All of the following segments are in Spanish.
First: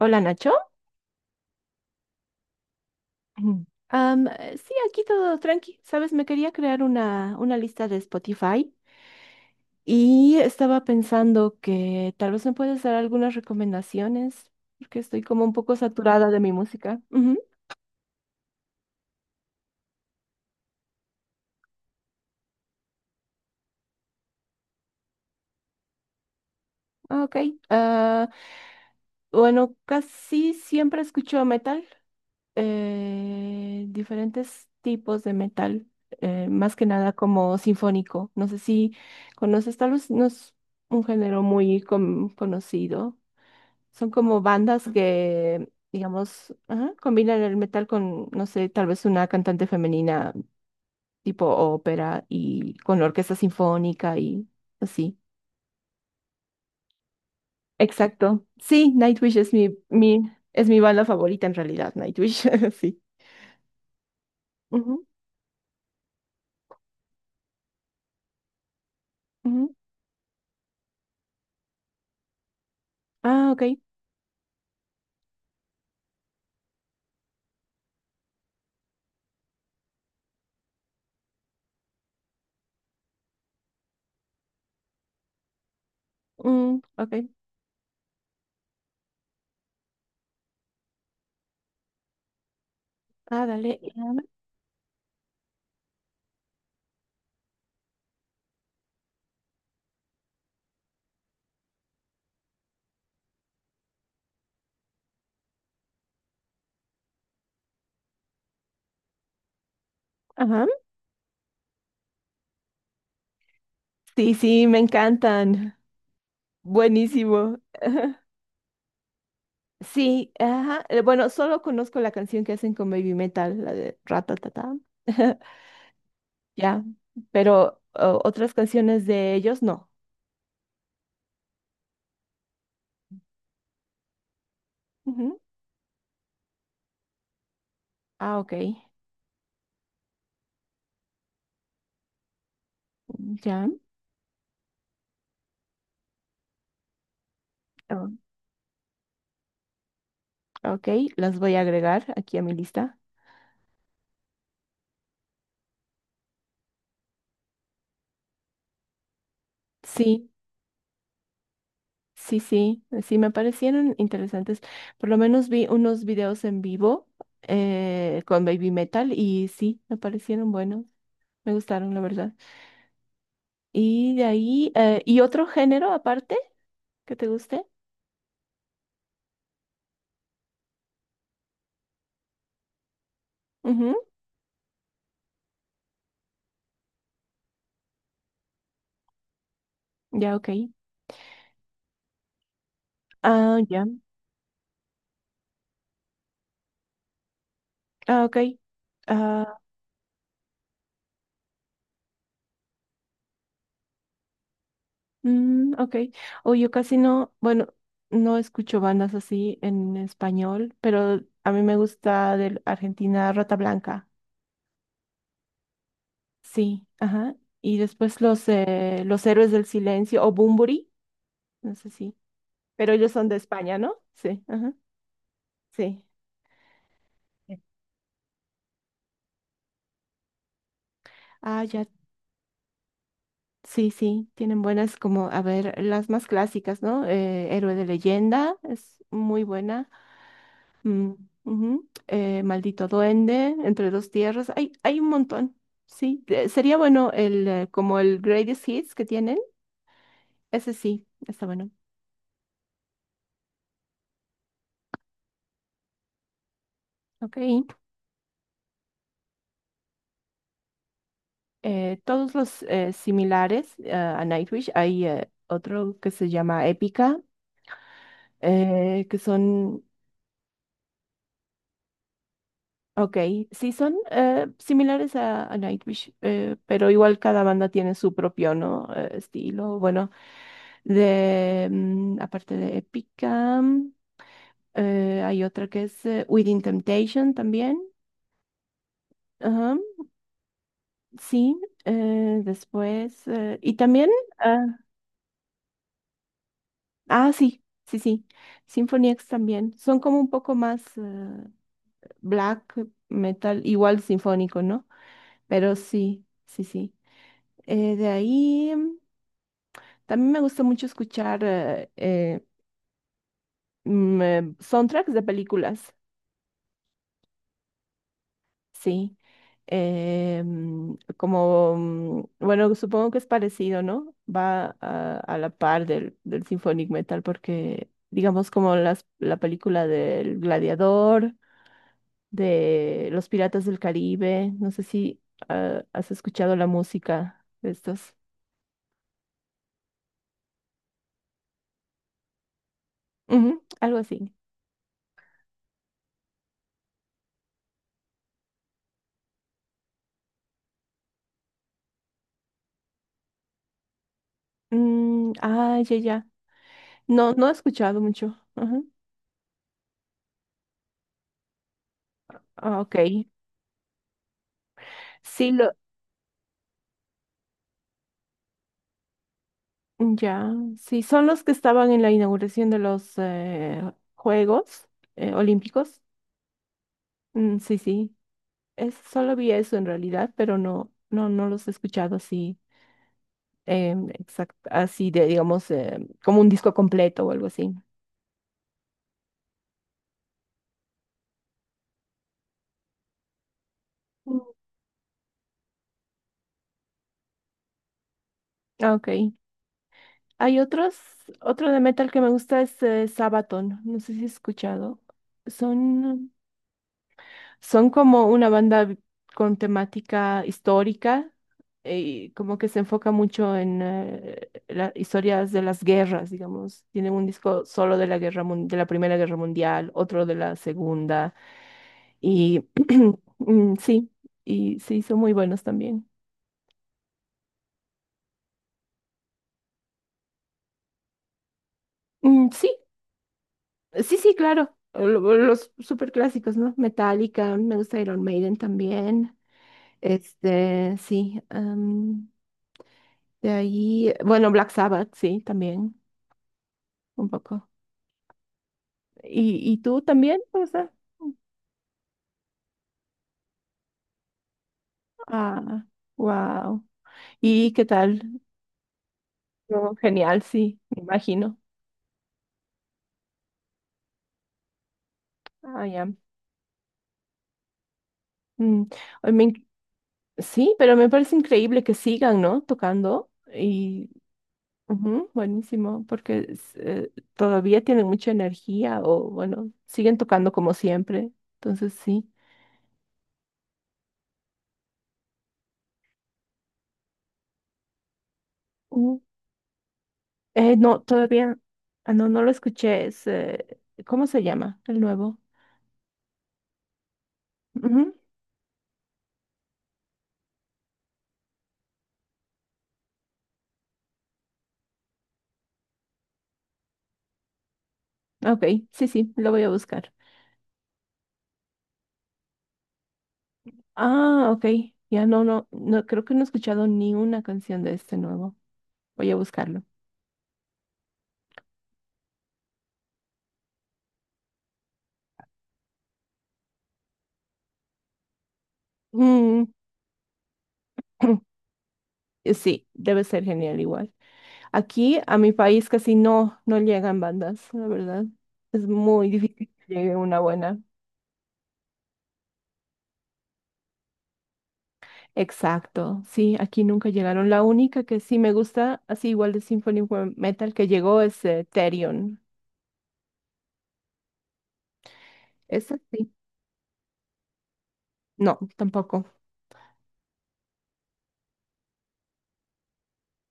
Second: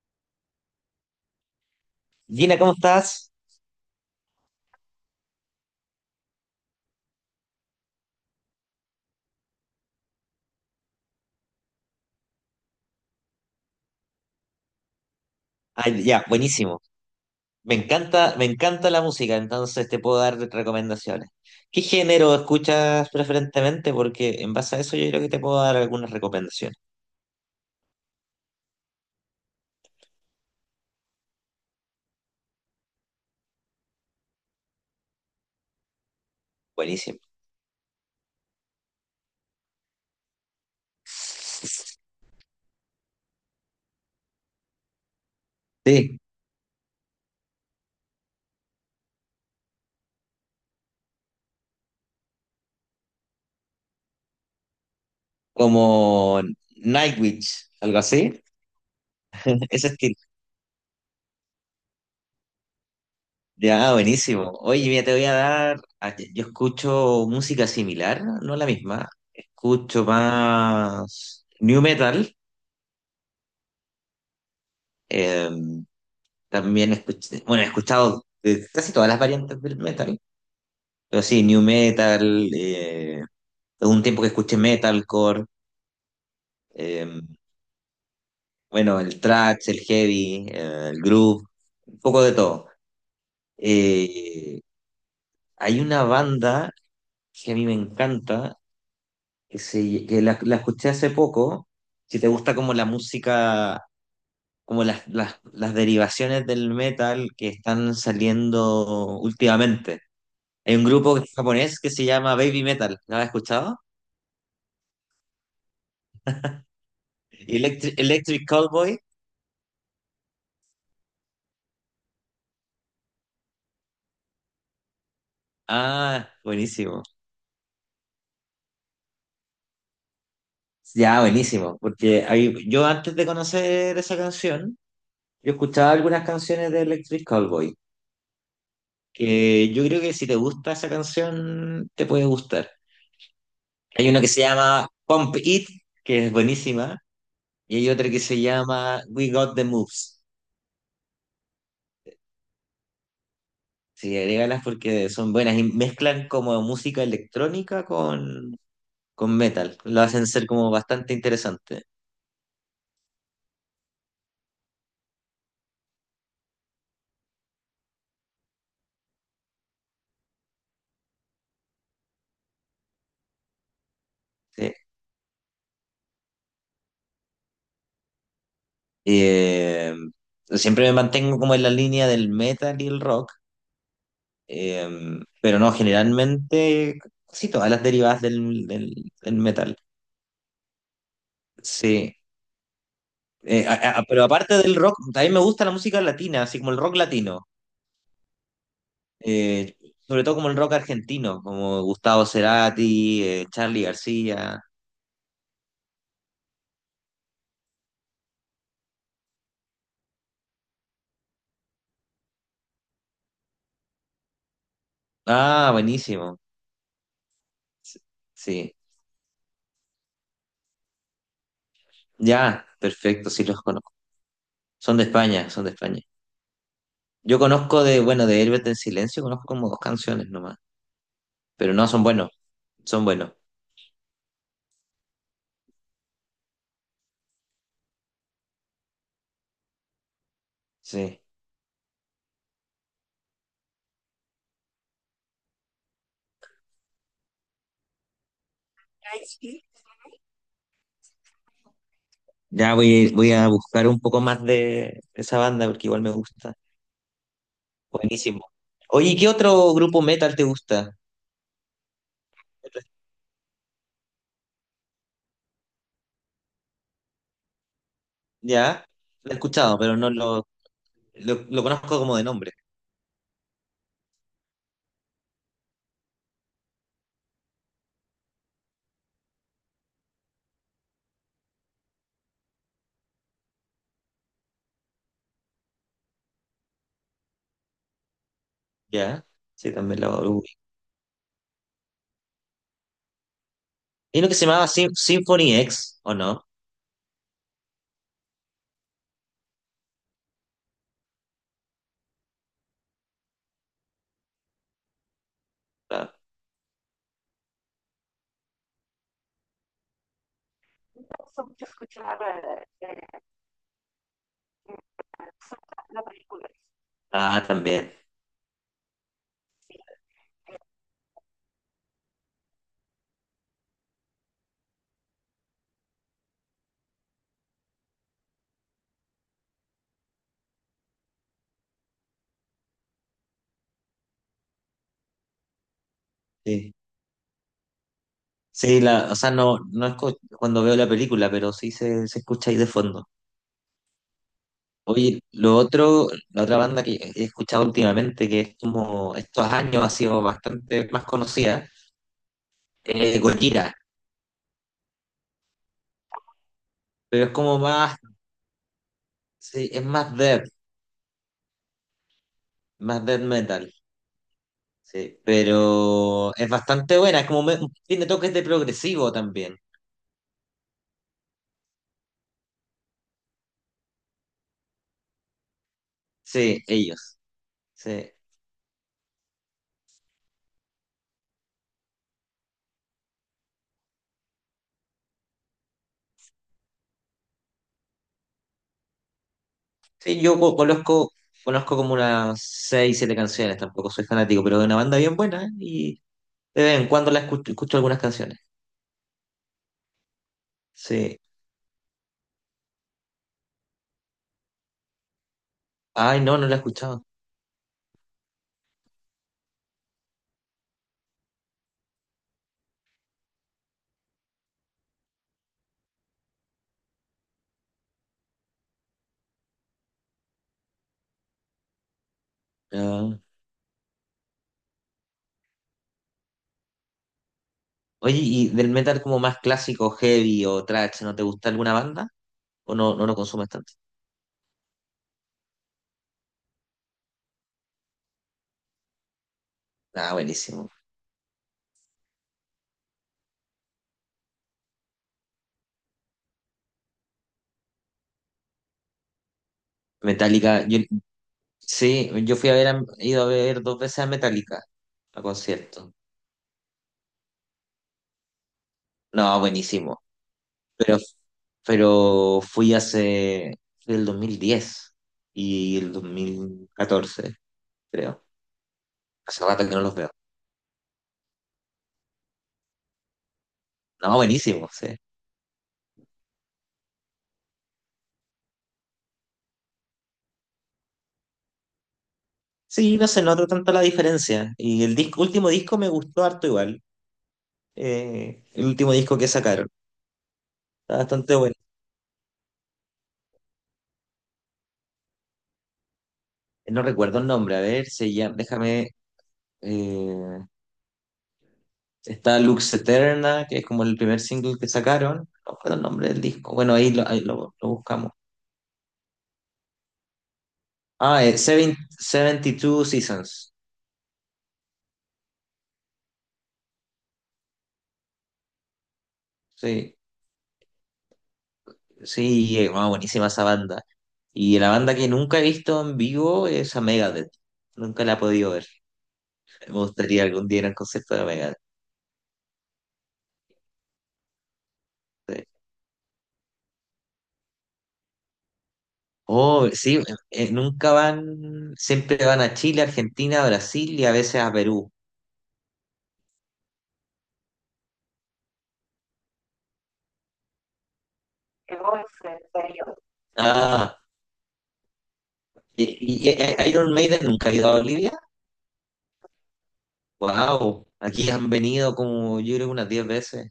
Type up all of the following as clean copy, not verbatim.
Hola Nacho. Gina, ¿cómo estás? Mm. Sí, aquí todo tranqui. Sabes, me quería crear una lista de Spotify y estaba pensando que tal vez me puedes dar algunas recomendaciones porque estoy como un poco Ay, ya, saturada de mi buenísimo. música. Ujú. Me encanta la música, entonces te puedo dar recomendaciones. ¿Qué género escuchas preferentemente? Porque en base a eso yo creo que te puedo dar algunas recomendaciones. Ah, ok. Ah, bueno, casi siempre escucho metal, diferentes tipos de metal, más que nada Buenísimo. como sinfónico. No sé si conoces, tal vez no es un género muy conocido. Son como bandas que, Sí, digamos, ajá, combinan el metal con, no sé, tal vez una cantante femenina tipo ópera y con la orquesta sinfónica y así. como Nightwish, algo así. Exacto. Sí, Nightwish es Ese estilo. Es mi banda favorita en realidad, Nightwish, sí. Ya, buenísimo. Oye, mira, Ujú, te voy a dar. Yo escucho música similar, no la misma. ujú. Escucho más new metal. Ah, ok. em, También escuché, bueno, he escuchado casi todas las variantes del metal, pero sí, new metal, hubo un tiempo que escuché metalcore, Mm, ok. eh, bueno, el thrash, el heavy, el groove, un poco de todo. Ah, dale. Eh, Hay una banda que a mí me encanta, que la escuché hace poco, si te gusta como la música, como las derivaciones del metal que están saliendo últimamente. Ajá. Hay un grupo que es japonés que se llama Baby Metal. ¿Lo has escuchado? Sí, sí, me encantan. Buenísimo. Electric Cowboy. Sí, ajá. Bueno, solo conozco la canción que hacen con Baby Metal, la de Ratatata. Ah, Ya, buenísimo. pero otras canciones de ellos no. Ya, buenísimo. Porque yo antes de conocer esa canción, Ujú. yo escuchaba algunas canciones de Electric Cowboy. Ah, ok. Que yo creo que si te gusta esa canción, te puede gustar. Ya. Hay una que se llama Pump It, que es buenísima. Y hay Ah, otra que se llama We Got the Moves. ok, las voy a agregar aquí a mi lista. Sí, agrégalas porque son buenas y mezclan como música electrónica con metal. Lo hacen Sí, ser como bastante interesante. sí, sí, sí, me parecieron interesantes. Por lo menos vi unos videos en vivo, con Baby Metal y sí, me parecieron buenos. Me gustaron, la verdad. Y de ahí, ¿Sí? ¿Y otro género aparte que te guste? Eh, Siempre me mantengo como en la línea del metal y el rock, Ujú. eh, pero no, generalmente sí, todas las derivadas del metal. Ya, ok. Sí. Ah, ya. Pero aparte del rock, también me gusta la música latina, así como el rock latino. Ah, ok. Ah, Eh, sobre todo como el rock argentino, como Gustavo Cerati, Charly García. mm, ok. O yo casi no, bueno, no escucho bandas así en español, pero a mí me gusta de Argentina Rata Blanca. Ah, buenísimo. Sí, ajá. Y después Sí. Los Héroes del Silencio o Bunbury, no sé si. Ya, Pero ellos son perfecto, de sí los España, conozco. ¿no? Sí, ajá. Son de España, son de España. Sí. Yo conozco de, bueno, de Héroes del Silencio, conozco como 2 canciones nomás, Ah, pero ya. no, son buenos, Sí, sí. Tienen buenas como, a ver, las más clásicas, ¿no? Héroe de Leyenda es muy buena. Mm, sí. ujú. Maldito Duende, Entre Dos Tierras. Hay un montón. Sí, sería bueno el, como el Greatest Hits que tienen. Sí. Ese sí, está bueno. Ya voy a buscar un poco más de esa banda porque igual me gusta. Ok. Buenísimo. Oye, ¿qué otro grupo metal te gusta? Todos los similares a Nightwish. Hay otro que se llama Épica, Ya, que lo he escuchado, son. pero no lo conozco como de nombre. Ok, sí, son similares a Nightwish, pero igual cada banda tiene su propio, ¿no? Estilo. Bueno, de, aparte de Épica. Hay otra que es Within Temptation también. Ya, sí, Ajá, también lo ubico. sí. Después. Y también. Hay uno que se ah, llamaba Symphony X, ¿o no? ah, sí, sí, sí. Symphony X también. Son como un poco más black metal, igual sinfónico, ¿no? Pero Ah, sí, sí, sí. De ahí. También me gusta mucho escuchar soundtracks de películas. ah, también. Sí, como, bueno, supongo que es parecido, ¿no? Va a la par del, del symphonic metal porque, digamos, como las, la película del Gladiador, de Los Piratas del Caribe, no sé si has escuchado la Sí, música de estos. sí la, o sea, no, no es cuando veo la película, pero sí se escucha ahí de fondo. Ujú, algo así. Oye, lo otro, la otra banda que he escuchado últimamente, que es como estos años ha sido bastante más conocida, es Gojira, Mm, ah, ya, ya. pero es No, no he como más, escuchado mucho. Ajá. sí, es Ah, ok. más death metal, sí, Sí, pero es bastante buena, es como, tiene toques de progresivo también, ya, sí, son los que estaban en la inauguración de los Juegos Olímpicos. sí, ellos, Mm, sí, sí. sí, es, solo vi eso en realidad, pero no, no, no los he escuchado así, así de, digamos, como un disco completo o algo así. Sí, conozco, conozco como unas seis, siete canciones, tampoco soy Mm. fanático, pero es una banda bien buena y de vez en cuando la escucho, escucho algunas canciones, Ah, ok, hay otros, sí. otro de metal que me gusta es Sabaton, no sé si has escuchado. Ay, Son no, no la he escuchado. Son como una banda con temática histórica y como que se enfoca mucho en las historias de las guerras, digamos. Tienen un disco solo de la guerra de la Primera Guerra Mundial, otro de la Segunda y Ah. mm, sí, y sí, son muy buenos también. Oye, ¿y del metal como más clásico, heavy o thrash, no te gusta alguna banda? Mm, sí, ¿O no, no lo consumes tanto? sí, sí, claro. Los super clásicos, ¿no? Metallica, me gusta Iron Maiden también. Ah, buenísimo. Este, sí. De ahí, bueno, Black Sabbath, sí, también, un poco. Y tú también? O Metallica, yo, sea, sí, yo fui a ver, he ido a ver dos veces a Metallica a ah, concierto. wow. ¿Y qué tal? No, No, buenísimo. genial, sí, Pero, me imagino. pero fui hace, fui el 2010 y Ah, el ya. 2014, creo. Mm, ay, me Hace inc- rato que no los veo. sí, pero me parece increíble que sigan, ¿no? Tocando. Y No, buenísimo, sí. ujú, buenísimo, porque es, todavía tienen mucha energía o, bueno, siguen tocando como siempre. Entonces, sí. Sí, no se nota tanto la diferencia. Y el disco, último disco me gustó harto igual. El último disco que sacaron. Eh, Está no, bastante bueno. todavía, no, no lo escuché. Es, ¿cómo se llama? El nuevo. No recuerdo el nombre, a ver, se Ujú. llama, déjame, eh, está Lux Eterna, que es como el primer single que sacaron, no recuerdo el nombre del disco, bueno, ahí lo buscamos. Ok, sí, sí, lo voy a buscar. Ah, 72 Seasons, Ah, ok. Ya no, no, no, creo que no he escuchado ni una canción de este nuevo. Voy a buscarlo. sí, sí, wow, buenísima esa banda. Y la banda que nunca he visto en vivo es a Megadeth, nunca la he podido ver, Mm, me gustaría algún día ir al concierto de Megadeth. Sí, debe ser genial igual. Aquí a Sí. mi país casi no, no llegan bandas, la verdad. Es muy Oh, difícil que sí, llegue una buena. nunca van, siempre van a Chile, Argentina, Brasil y a veces a Perú. Exacto, sí, aquí nunca llegaron. La única que sí me gusta, así igual de Metal que llegó es Therion. Ah, ¿y, Esa y- y- sí. eh, eh, Iron Maiden nunca ha ido a Bolivia? No, tampoco. Wow, aquí han venido como yo creo unas 10 veces.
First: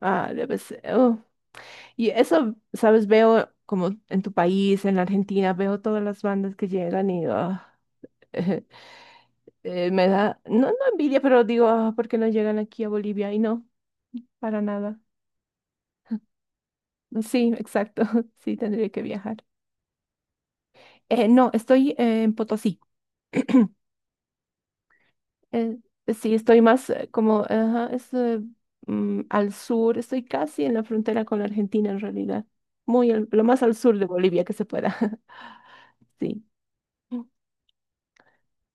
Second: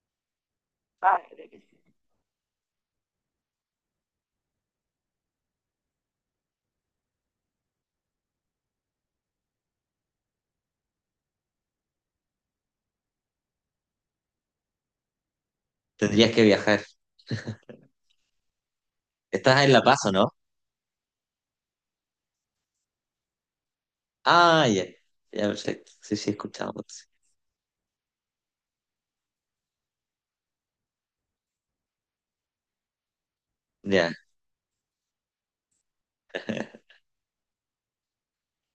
Ah, debe ser. Oh. Y eso, sabes, veo como en tu país, en la Argentina, veo todas las bandas que llegan y ah, me da, no, no envidia, pero digo, ah, ¿por qué no llegan aquí a Bolivia? Y no, para nada. Tendrías que viajar. Sí, exacto, sí, tendría que viajar. Estás en La Paz, ¿o no? No, estoy en Potosí. Ah, ya. Ya, Eh, perfecto. Sí, sí, sí, estoy más escuchamos. como ajá, es, al sur, estoy casi en la frontera con la Argentina en realidad, muy lo más al sur de Ya, Bolivia que se pueda. Sí.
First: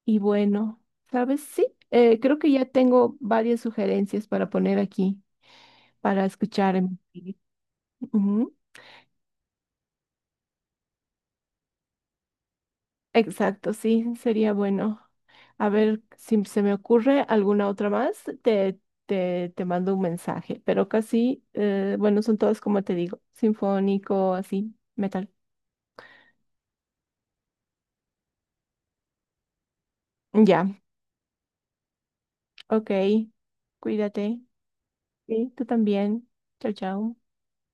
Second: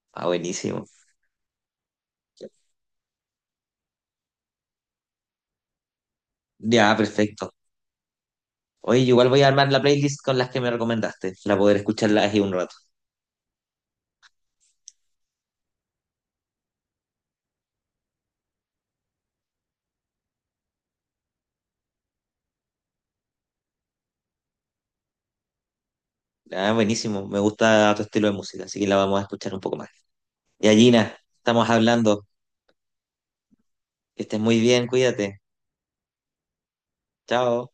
Y ah, bueno, buenísimo. ¿sabes? Sí, creo que ya tengo varias sugerencias para poner aquí, para escuchar en Ya, mi feed. perfecto. Ujú. Oye, igual voy a armar la playlist con las que me recomendaste, para poder escucharlas aquí un rato. Exacto, sí, sería bueno. A ver si se me ocurre alguna otra más, te mando un mensaje, pero casi, bueno, son todas como te digo, sinfónico, así, metal. Ah, buenísimo. Me gusta tu estilo de música, así que la vamos a escuchar un poco más. Ya, Y Gina, estamos hablando. ok, Que cuídate. estés muy bien, cuídate. Sí, tú también. Chao, chao. Chao.